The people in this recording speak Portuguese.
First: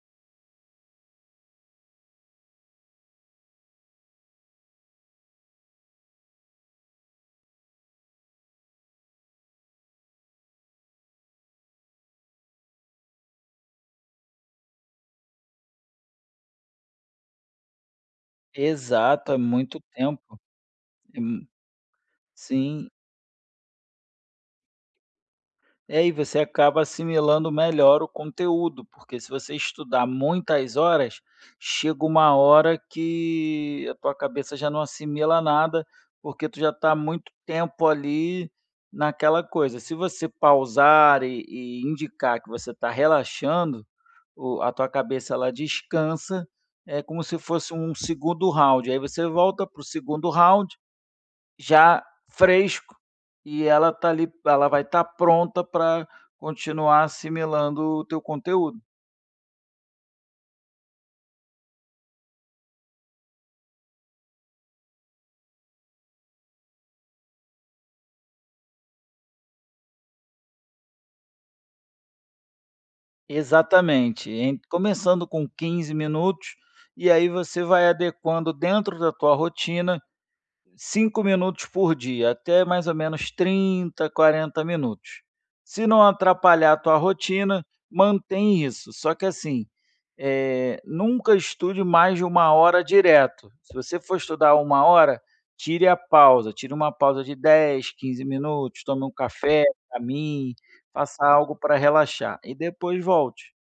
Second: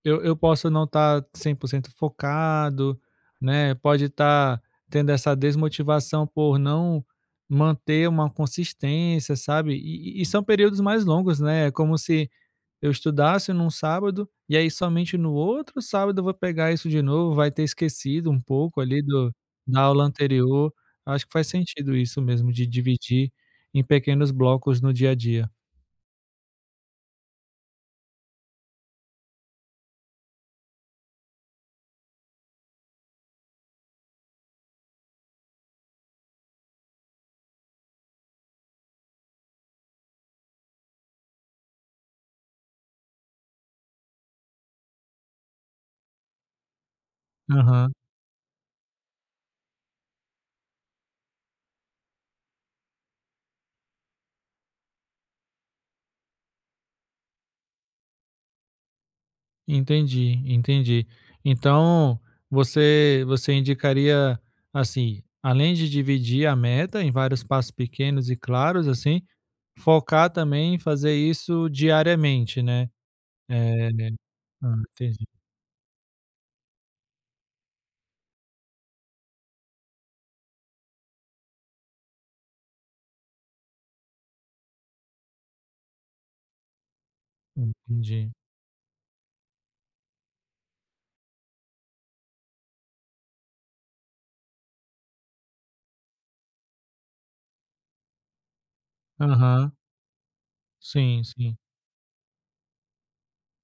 Eu eu posso não estar 100% focado, né, pode estar tendo essa desmotivação por não manter uma consistência, sabe, e e são períodos mais longos, né, é como se eu estudasse num sábado e aí somente no outro sábado eu vou pegar isso de novo, vai ter esquecido um pouco ali Exato. do É muito da aula tempo. anterior. É Acho que faz m sentido isso mesmo de Sim. dividir em pequenos blocos no dia a dia. É, e você acaba assimilando melhor o conteúdo, porque se você estudar muitas horas, chega uma hora que a tua cabeça já não assimila nada, porque tu já está há muito tempo ali naquela coisa, se você pausar e e indicar que você tá relaxando, o a tua cabeça ela descansa. É como se fosse Aham. um 2º round, aí você volta para o 2º round já fresco e ela está ali ela vai estar pronta para continuar assimilando o teu conteúdo. Entendi, entendi. Então você você indicaria, assim, além de dividir a meta em vários passos pequenos e claros, assim, focar também em fazer isso diariamente, né? É. Exatamente, em Hã. começando Entendi. com 15 minutos, e aí você vai adequando dentro da tua rotina 5 minutos por dia, até mais ou menos 30, 40 minutos. Se não atrapalhar a tua rotina, Entendi. mantém isso, só que assim, eh, nunca estude mais de 1 hora direto, se você for estudar 1 hora, tire a pausa, tire uma pausa de 10, 15 minutos, tome um café, Aham. caminhe, Sim, faça sim. algo pra relaxar e depois volte.